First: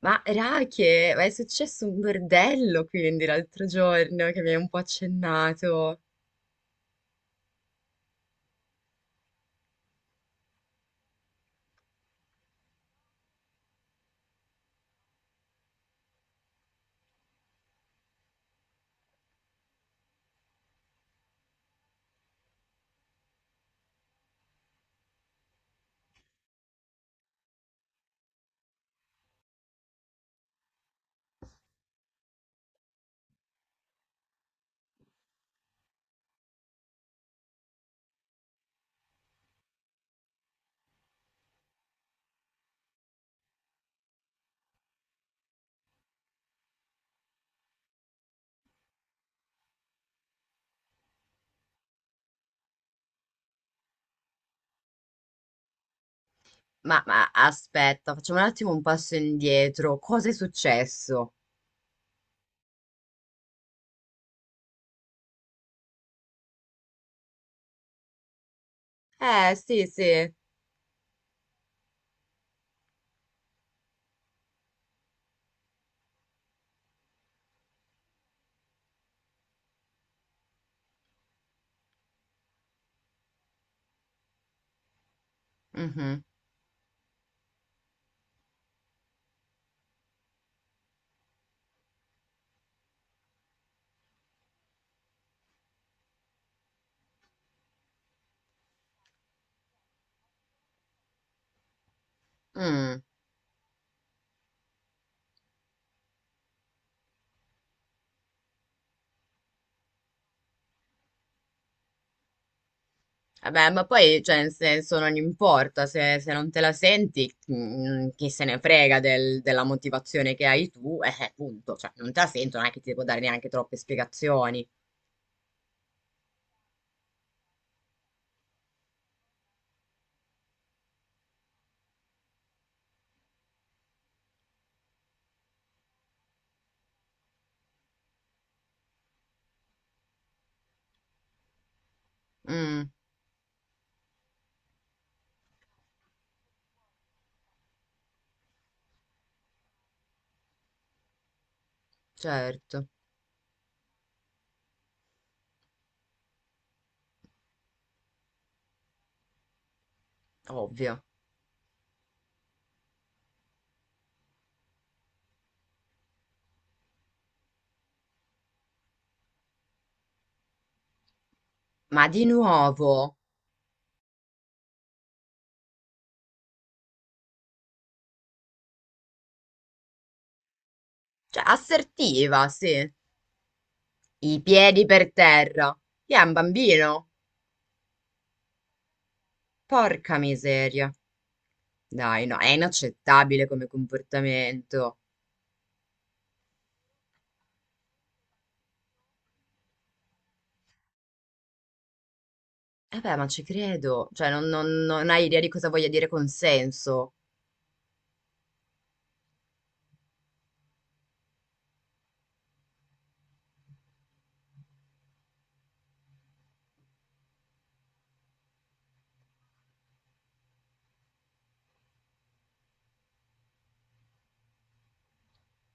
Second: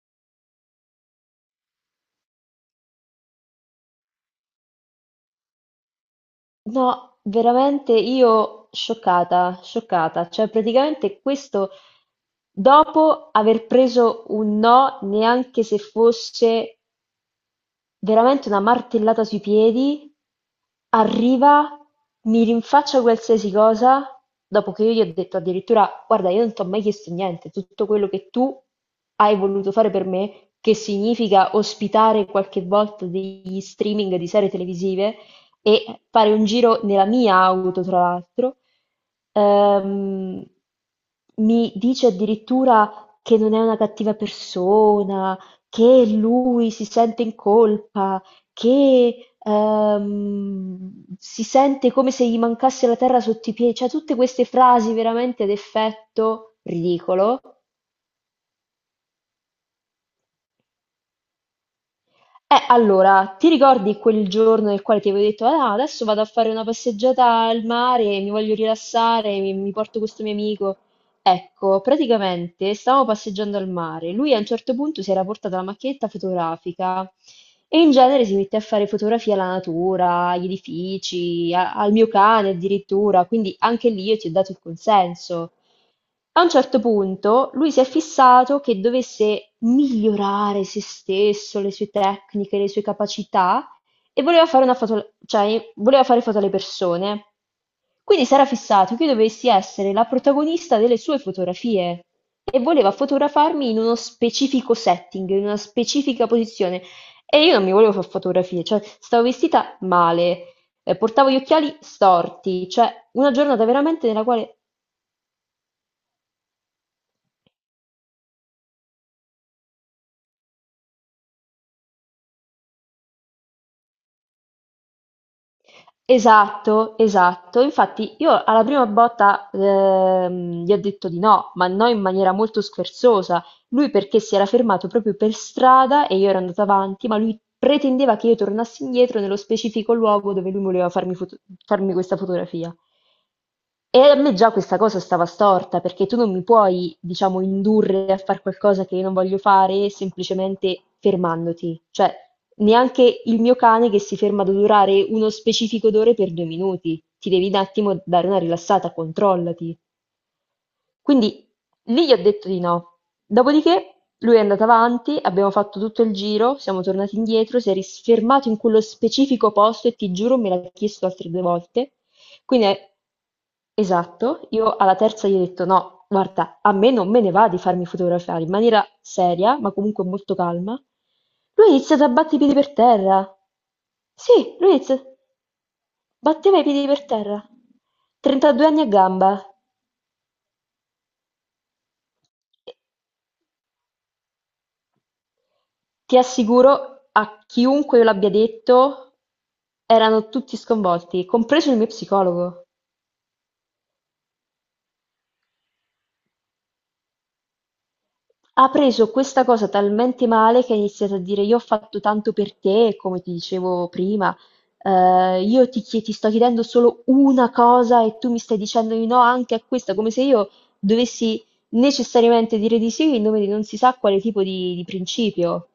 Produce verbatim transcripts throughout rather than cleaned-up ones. Ma Rache, ma è successo un bordello quindi l'altro giorno che mi hai un po' accennato. No, veramente io scioccata, scioccata, cioè praticamente questo dopo aver preso un no neanche se fosse veramente una martellata sui piedi, arriva, mi rinfaccia qualsiasi cosa, dopo che io gli ho detto addirittura, guarda, io non ti ho mai chiesto niente, tutto quello che tu hai voluto fare per me, che significa ospitare qualche volta degli streaming di serie televisive e fare un giro nella mia auto, tra l'altro, ehm, mi dice addirittura che non è una cattiva persona, che lui si sente in colpa, che, ehm, si sente come se gli mancasse la terra sotto i piedi, cioè tutte queste frasi veramente ad effetto Ma, ma ridicolo. aspetta, facciamo un attimo un passo indietro. Cosa è successo? Eh, allora, ti ricordi quel giorno nel quale ti avevo detto, ah, adesso vado a fare una passeggiata al mare, mi voglio rilassare, mi, Eh, mi sì, porto questo mio sì. amico. Ecco, praticamente stavamo passeggiando al mare, lui a un certo punto si era portato la macchinetta fotografica e in genere si mette a fare fotografie alla natura, agli edifici, a- al mio cane addirittura, quindi anche lì io ti ho dato il consenso. Mhm. A un certo punto lui si è fissato che dovesse migliorare se stesso, le sue tecniche, le sue capacità e voleva fare una foto, cioè voleva fare foto alle persone. Quindi si era fissato che io dovessi essere la protagonista delle sue fotografie e voleva mm. fotografarmi in uno specifico setting, in una specifica posizione. E io non mi volevo fare fotografie, cioè stavo vestita male, eh, portavo gli occhiali storti, cioè una giornata Vabbè, ma veramente poi, nella cioè, nel quale senso, non importa se, se non te la senti, mm, chi se ne frega del- della motivazione che hai tu, eh, eh, punto. Cioè, non te la sento, non è che ti devo dare neanche troppe spiegazioni. esatto, esatto. Infatti io alla prima botta ehm, gli ho detto di no, ma no in maniera molto scherzosa. Lui perché si era fermato proprio per strada e io ero andata avanti, ma lui pretendeva che io tornassi indietro nello specifico luogo dove lui voleva farmi foto- farmi questa fotografia. Mm, E a me già questa cosa stava storta, perché tu non mi puoi, diciamo, indurre a fare qualcosa che io non voglio fare semplicemente fermandoti. Cioè, certo. neanche il mio cane che si ferma ad odorare uno specifico odore per due minuti. Ti devi un attimo dare una rilassata, controllati. Ovvio. Quindi lì gli ho detto di no. Dopodiché lui è andato avanti, abbiamo fatto tutto il giro, siamo tornati indietro, si è risfermato in quello specifico posto e ti giuro me l'ha chiesto altre due volte. Ma di Quindi, è- nuovo? esatto, io alla terza gli ho detto no, guarda, a me non me ne va di farmi fotografare in maniera seria, ma comunque molto calma. Cioè, Lui ha iniziato a battere i assertiva, piedi per sì. terra. I Sì, lui ha piedi per iniziato... terra. Chi è un Batteva i piedi per bambino? terra. trentadue anni a gamba. Porca miseria. Dai, no, è inaccettabile come comportamento. Ti assicuro, a chiunque io l'abbia detto, erano tutti sconvolti, compreso il mio psicologo. Eh beh, ma ci credo. Cioè, non, non- non hai idea di cosa voglia dire consenso. Ha preso questa cosa talmente male che ha iniziato a dire: io ho fatto tanto per te, come ti dicevo prima, eh, io ti, chie- ti sto chiedendo solo una cosa e tu mi stai dicendo di no anche a questa, come se io dovessi necessariamente dire di sì in nome di non si sa quale tipo di, di principio.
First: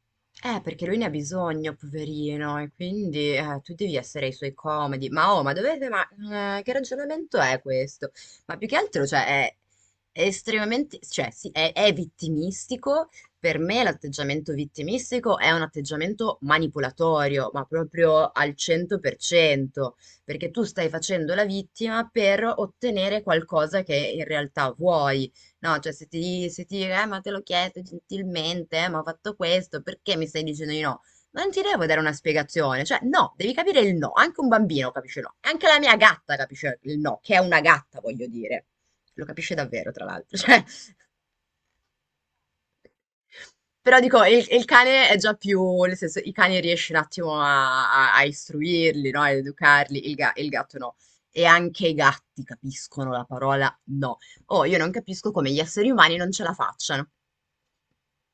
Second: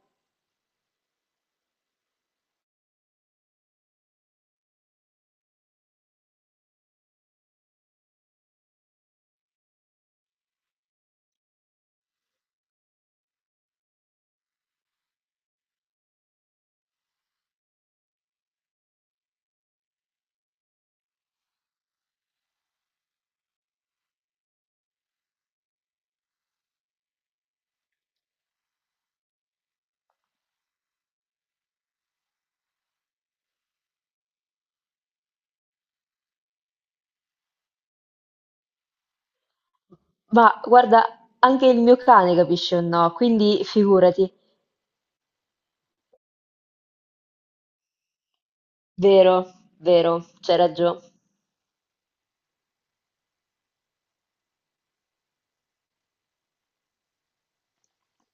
Eh, perché lui ne ha bisogno, poverino, e quindi eh, tu devi essere ai suoi comodi. Ma oh, ma dovete, ma eh, che ragionamento è questo? Ma più che altro, cioè, è è estremamente, cioè, sì, è, è vittimistico. Per me l'atteggiamento vittimistico è un atteggiamento manipolatorio, ma proprio al cento per cento, perché tu stai facendo la vittima per ottenere qualcosa che in realtà vuoi. No, cioè se ti, se ti dire: "Eh, ma te l'ho chiesto gentilmente, eh, ma ho fatto questo, perché mi stai dicendo di no? Non ti devo dare una spiegazione, cioè no, devi capire il no, anche un bambino capisce il no, anche la mia gatta capisce il no, che è una gatta, voglio dire. Lo capisce davvero, tra l'altro, Ma cioè, guarda, anche il mio cane capisce un no, quindi però dico, figurati. il, il cane è già più, nel senso, i cani riesci un attimo a, a- a istruirli, no? Ad Vero, educarli, il, vero, ga- il c'hai gatto no. ragione. E anche i gatti capiscono la parola no. Oh, io non capisco come gli esseri umani non ce la facciano.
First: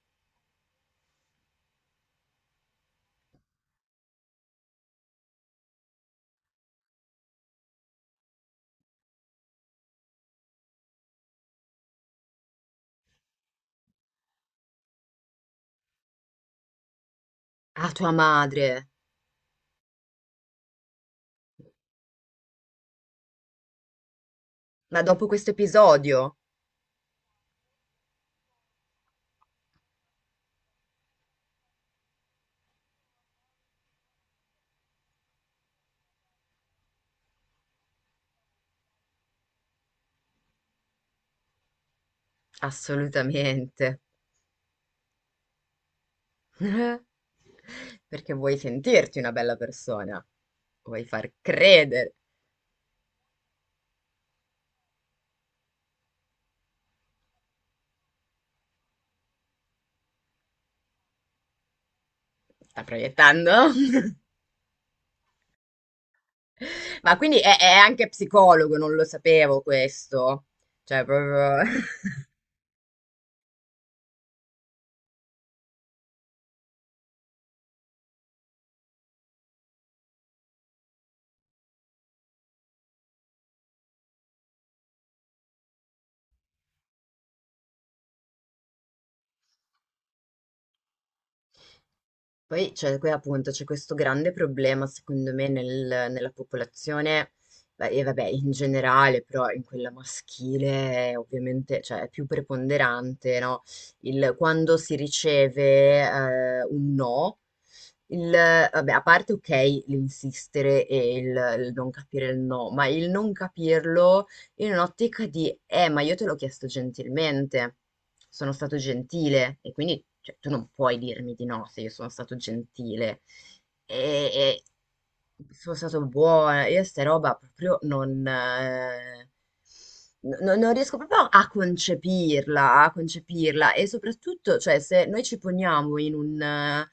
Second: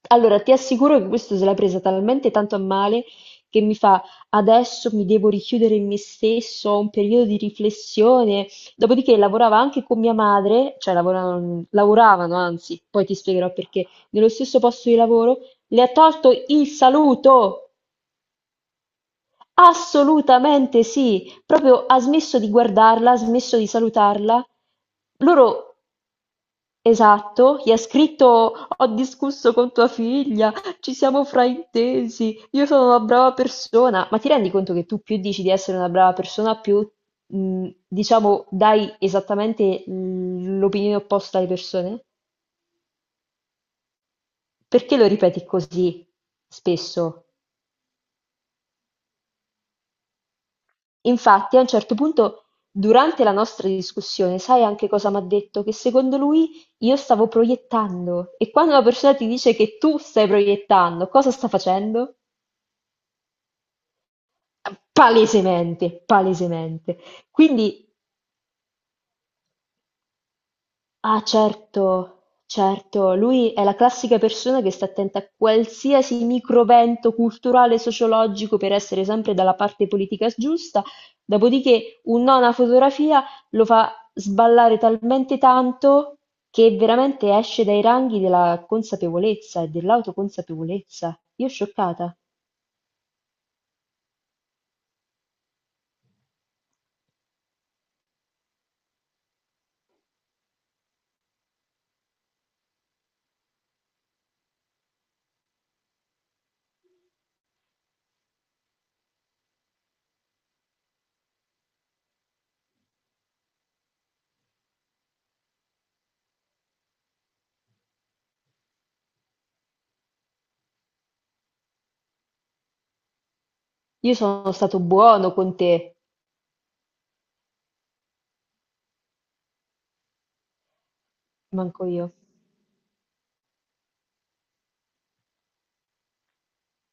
Allora, ti assicuro che questo se l'ha presa talmente tanto a male che mi fa adesso mi devo richiudere in me stesso, ho un periodo di riflessione. Dopodiché lavorava anche con mia madre, cioè lavoravano, lavoravano, anzi, poi ti spiegherò perché, nello stesso posto di lavoro, le ha tolto il saluto. Ah, tua madre! Assolutamente sì, proprio ha smesso di guardarla, ha smesso di salutarla. Ma dopo questo Loro episodio? esatto, gli ha scritto: ho discusso con tua figlia, ci siamo fraintesi, io sono una brava persona. Ma ti rendi conto che tu più dici di essere una brava persona, più mh, diciamo dai esattamente mh, l'opinione opposta alle persone? Assolutamente. Perché lo ripeti così spesso? Perché vuoi sentirti una bella persona. Vuoi far Infatti, a un certo credere. punto, durante la nostra discussione, sai anche cosa mi ha detto? Che secondo lui io stavo proiettando. E quando una persona ti dice che tu stai proiettando, cosa sta facendo? Sta proiettando? Palesemente, palesemente. Ma quindi è, è Quindi, anche psicologo, non lo sapevo questo. Cioè, ah proprio... certo, certo, lui è la classica persona che sta attenta a qualsiasi microvento culturale e sociologico per essere sempre dalla parte politica giusta, dopodiché un no a una fotografia lo fa sballare talmente tanto che veramente esce dai ranghi della consapevolezza e dell'autoconsapevolezza. Io scioccata. Poi c'è qui appunto c'è questo grande problema secondo me nel- nella popolazione, beh, e vabbè in generale però in quella maschile è ovviamente cioè, è più preponderante no? Il, quando si riceve eh, un no, il, vabbè, a parte ok l'insistere e il, il non capire il no, ma il non capirlo in un'ottica di, eh, ma io te l'ho chiesto gentilmente, sono stato gentile e quindi cioè, tu non puoi dirmi di no se io sono stato gentile Io sono e, stato buono e con sono te, stato buona, io sta roba proprio non, eh, no- non riesco proprio a manco io. concepirla, a concepirla e soprattutto, cioè, se noi ci poniamo in un, eh,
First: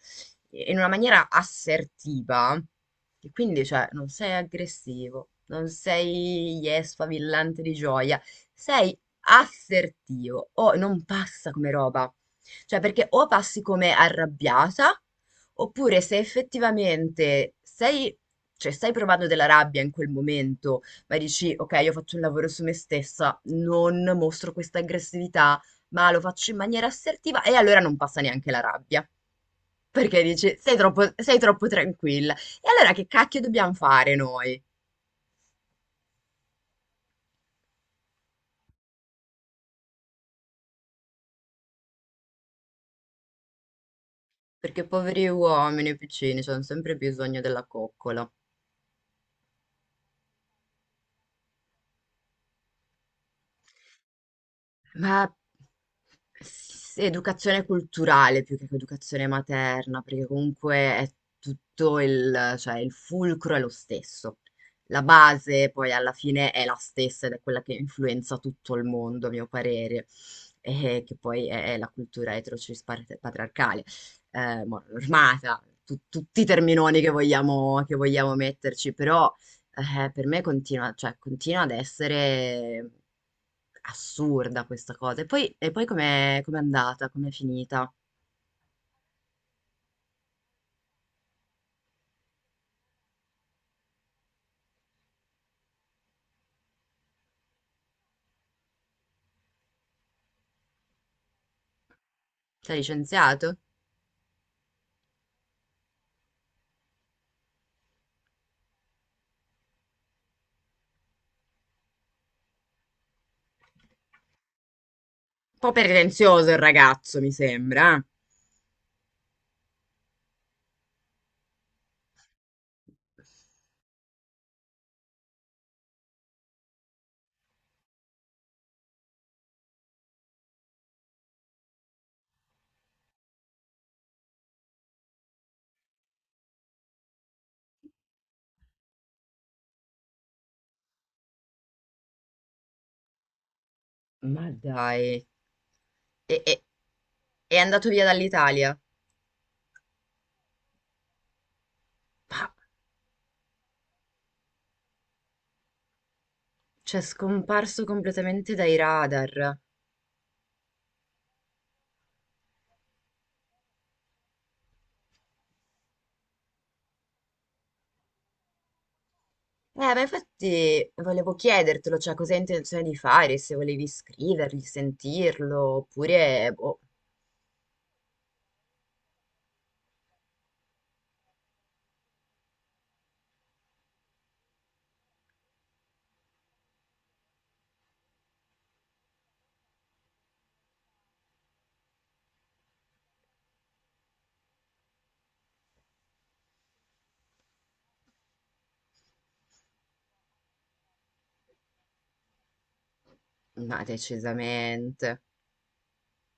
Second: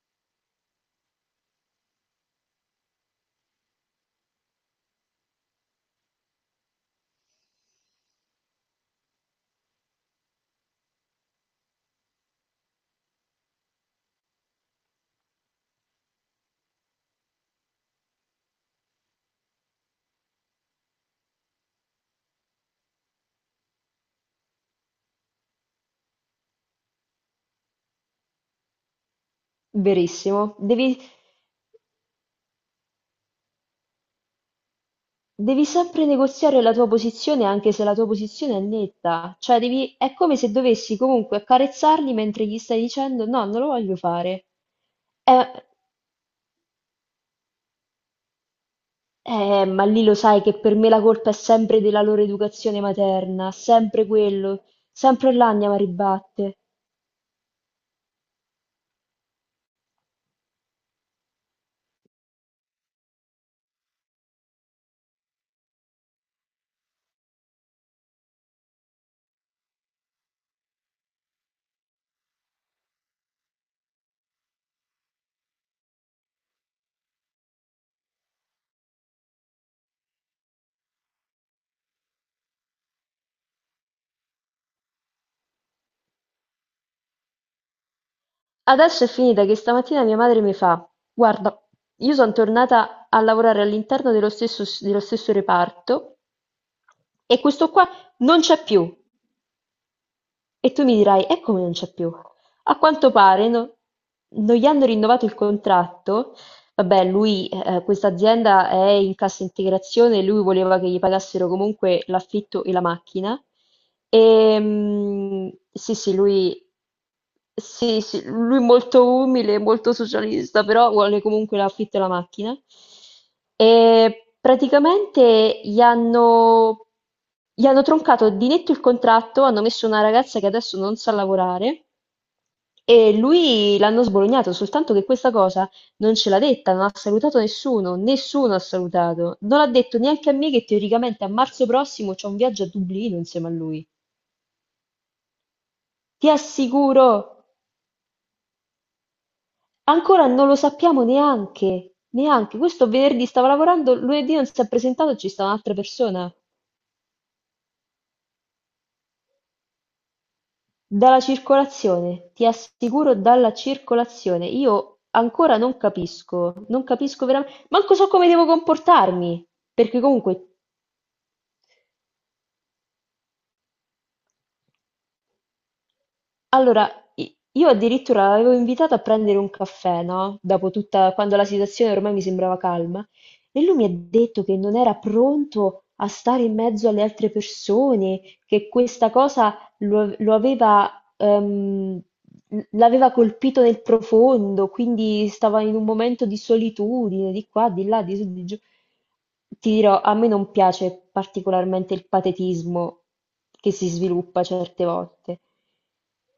in una maniera assertiva, e quindi, cioè, non sei aggressivo, non sei yes, sfavillante di gioia, sei assertivo o non passa come roba. Cioè, perché o passi come arrabbiata, oppure se effettivamente sei, cioè, stai provando della rabbia in quel momento ma dici, ok, io faccio un lavoro su me stessa, non mostro questa aggressività, ma lo faccio in maniera assertiva e allora non passa neanche la rabbia. Perché Verissimo. dici, sei Devi, troppo, sei troppo tranquilla. E allora che cacchio dobbiamo fare noi? Devi sempre negoziare la tua posizione anche se la tua posizione è netta, cioè devi, è come se dovessi comunque accarezzarli mentre gli stai dicendo no, non lo voglio fare. Perché poveri Eh, uomini piccini, hanno sempre bisogno della coccola. eh, ma lì lo sai che per me la colpa è sempre della loro educazione materna, sempre quello, Ma sempre là andiamo a ribatte. s- educazione culturale più che educazione materna, perché comunque è tutto il, cioè il fulcro è lo stesso. La base poi alla fine è la stessa ed è quella che influenza tutto il mondo, a mio parere, e che poi è, è la cultura eterocis pat- patriarcale, eh, mo- normata, tu- tutti i terminoni che vogliamo, che vogliamo metterci, però eh, per me continua, cioè, continua ad essere assurda questa cosa. E poi, e poi com'è com'è andata? Com'è finita? Adesso è finita che stamattina mia madre mi fa, guarda, io sono tornata a lavorare all'interno dello stesso, dello stesso reparto e questo qua non c'è più. E tu mi dirai: "E come non c'è più?" Ti ha A quanto licenziato? pare Un no, non gli hanno rinnovato il contratto. Vabbè, lui, eh, questa azienda è in cassa integrazione, lui voleva che gli pagassero comunque l'affitto e la macchina. E, mm, po' sì, sì, pretenzioso il lui, ragazzo, mi sembra, sì, eh? sì, lui molto umile, molto socialista, però vuole comunque l'affitto e la macchina. E praticamente gli hanno, gli hanno troncato di netto il contratto, hanno messo una ragazza che adesso non sa lavorare e lui l'hanno sbolognato, soltanto che questa cosa non ce l'ha detta, non ha salutato nessuno, nessuno ha salutato. Non ha detto neanche a me che teoricamente a marzo prossimo c'è un viaggio a Dublino insieme a lui. Ma dai. Ti E, e- assicuro, è andato via dall'Italia? ancora non lo sappiamo neanche, Ma, neanche. Questo venerdì stava lavorando, lunedì non si è presentato, ci sta un'altra persona. cioè, è scomparso completamente dai radar. Dalla circolazione, ti assicuro dalla circolazione. Io ancora non capisco, non capisco veramente, manco so come devo comportarmi, Eh, perché ma comunque infatti volevo chiedertelo, cioè, cosa hai intenzione di fare, se volevi scrivergli, sentirlo, oppure... Boh, allora, i- io addirittura l'avevo invitato a prendere un caffè, no? Dopo tutta, quando la situazione ormai mi sembrava calma, e lui mi ha detto che non era pronto a stare in mezzo alle altre persone, che questa cosa lo, lo aveva, ehm, l'aveva colpito nel profondo, quindi stava in un momento di solitudine, di qua, di là, di su, di giù. Ti dirò, a me non piace particolarmente il patetismo che ma si sviluppa certe decisamente. volte.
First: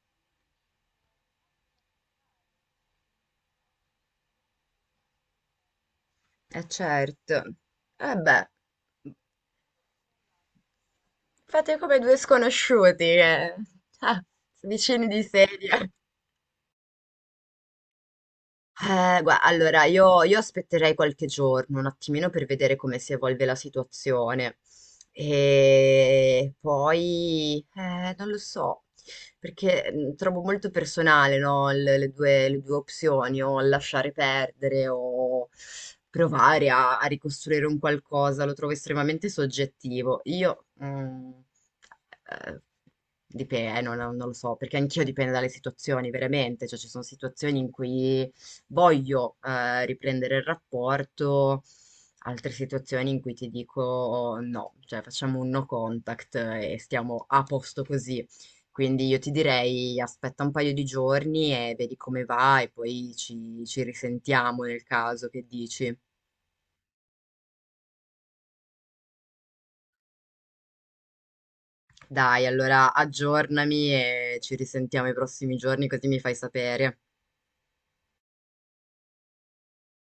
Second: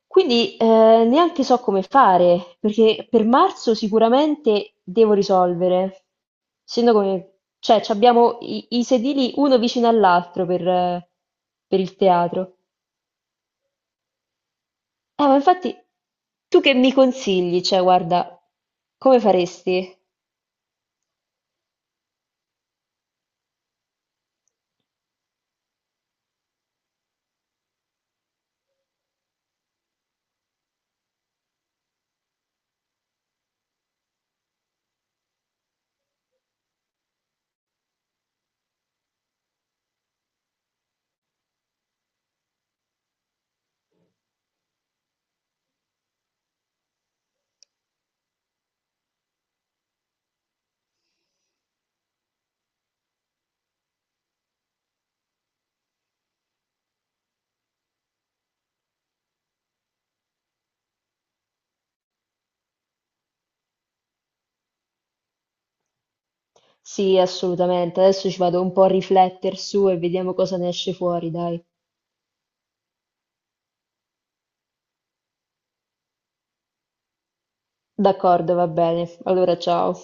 Quindi eh, neanche so come fare, perché per marzo sicuramente devo risolvere. Eh Essendo certo. come, cioè, ci Eh beh, abbiamo i, i sedili uno vicino all'altro per, eh, fate per il come due teatro. sconosciuti, che... ah, vicini di Eh, ma infatti, sedia. tu che mi consigli? Cioè, guarda, come Eh, gua- allora, faresti? io, io aspetterei qualche giorno, un attimino per vedere come si evolve la situazione. E poi, eh, non lo so, perché mh, trovo molto personale, no, le, le due, le due opzioni, o lasciare perdere o provare a, a ricostruire un qualcosa, lo trovo estremamente soggettivo. Io, mm, eh, dipende, non, non lo so, perché anch'io dipende dalle situazioni, veramente, cioè ci sono situazioni in cui voglio eh, riprendere il rapporto, altre situazioni in cui ti dico: "Oh, no, cioè facciamo un no contact e stiamo a posto così." Quindi io ti direi aspetta un paio di giorni e vedi come va e poi ci, ci risentiamo nel caso che dici. Sì, assolutamente. Adesso ci vado un po' a riflettere su e vediamo cosa ne esce fuori, dai. Dai, allora aggiornami e ci risentiamo i prossimi giorni così mi fai sapere. D'accordo, va bene. Allora, ciao.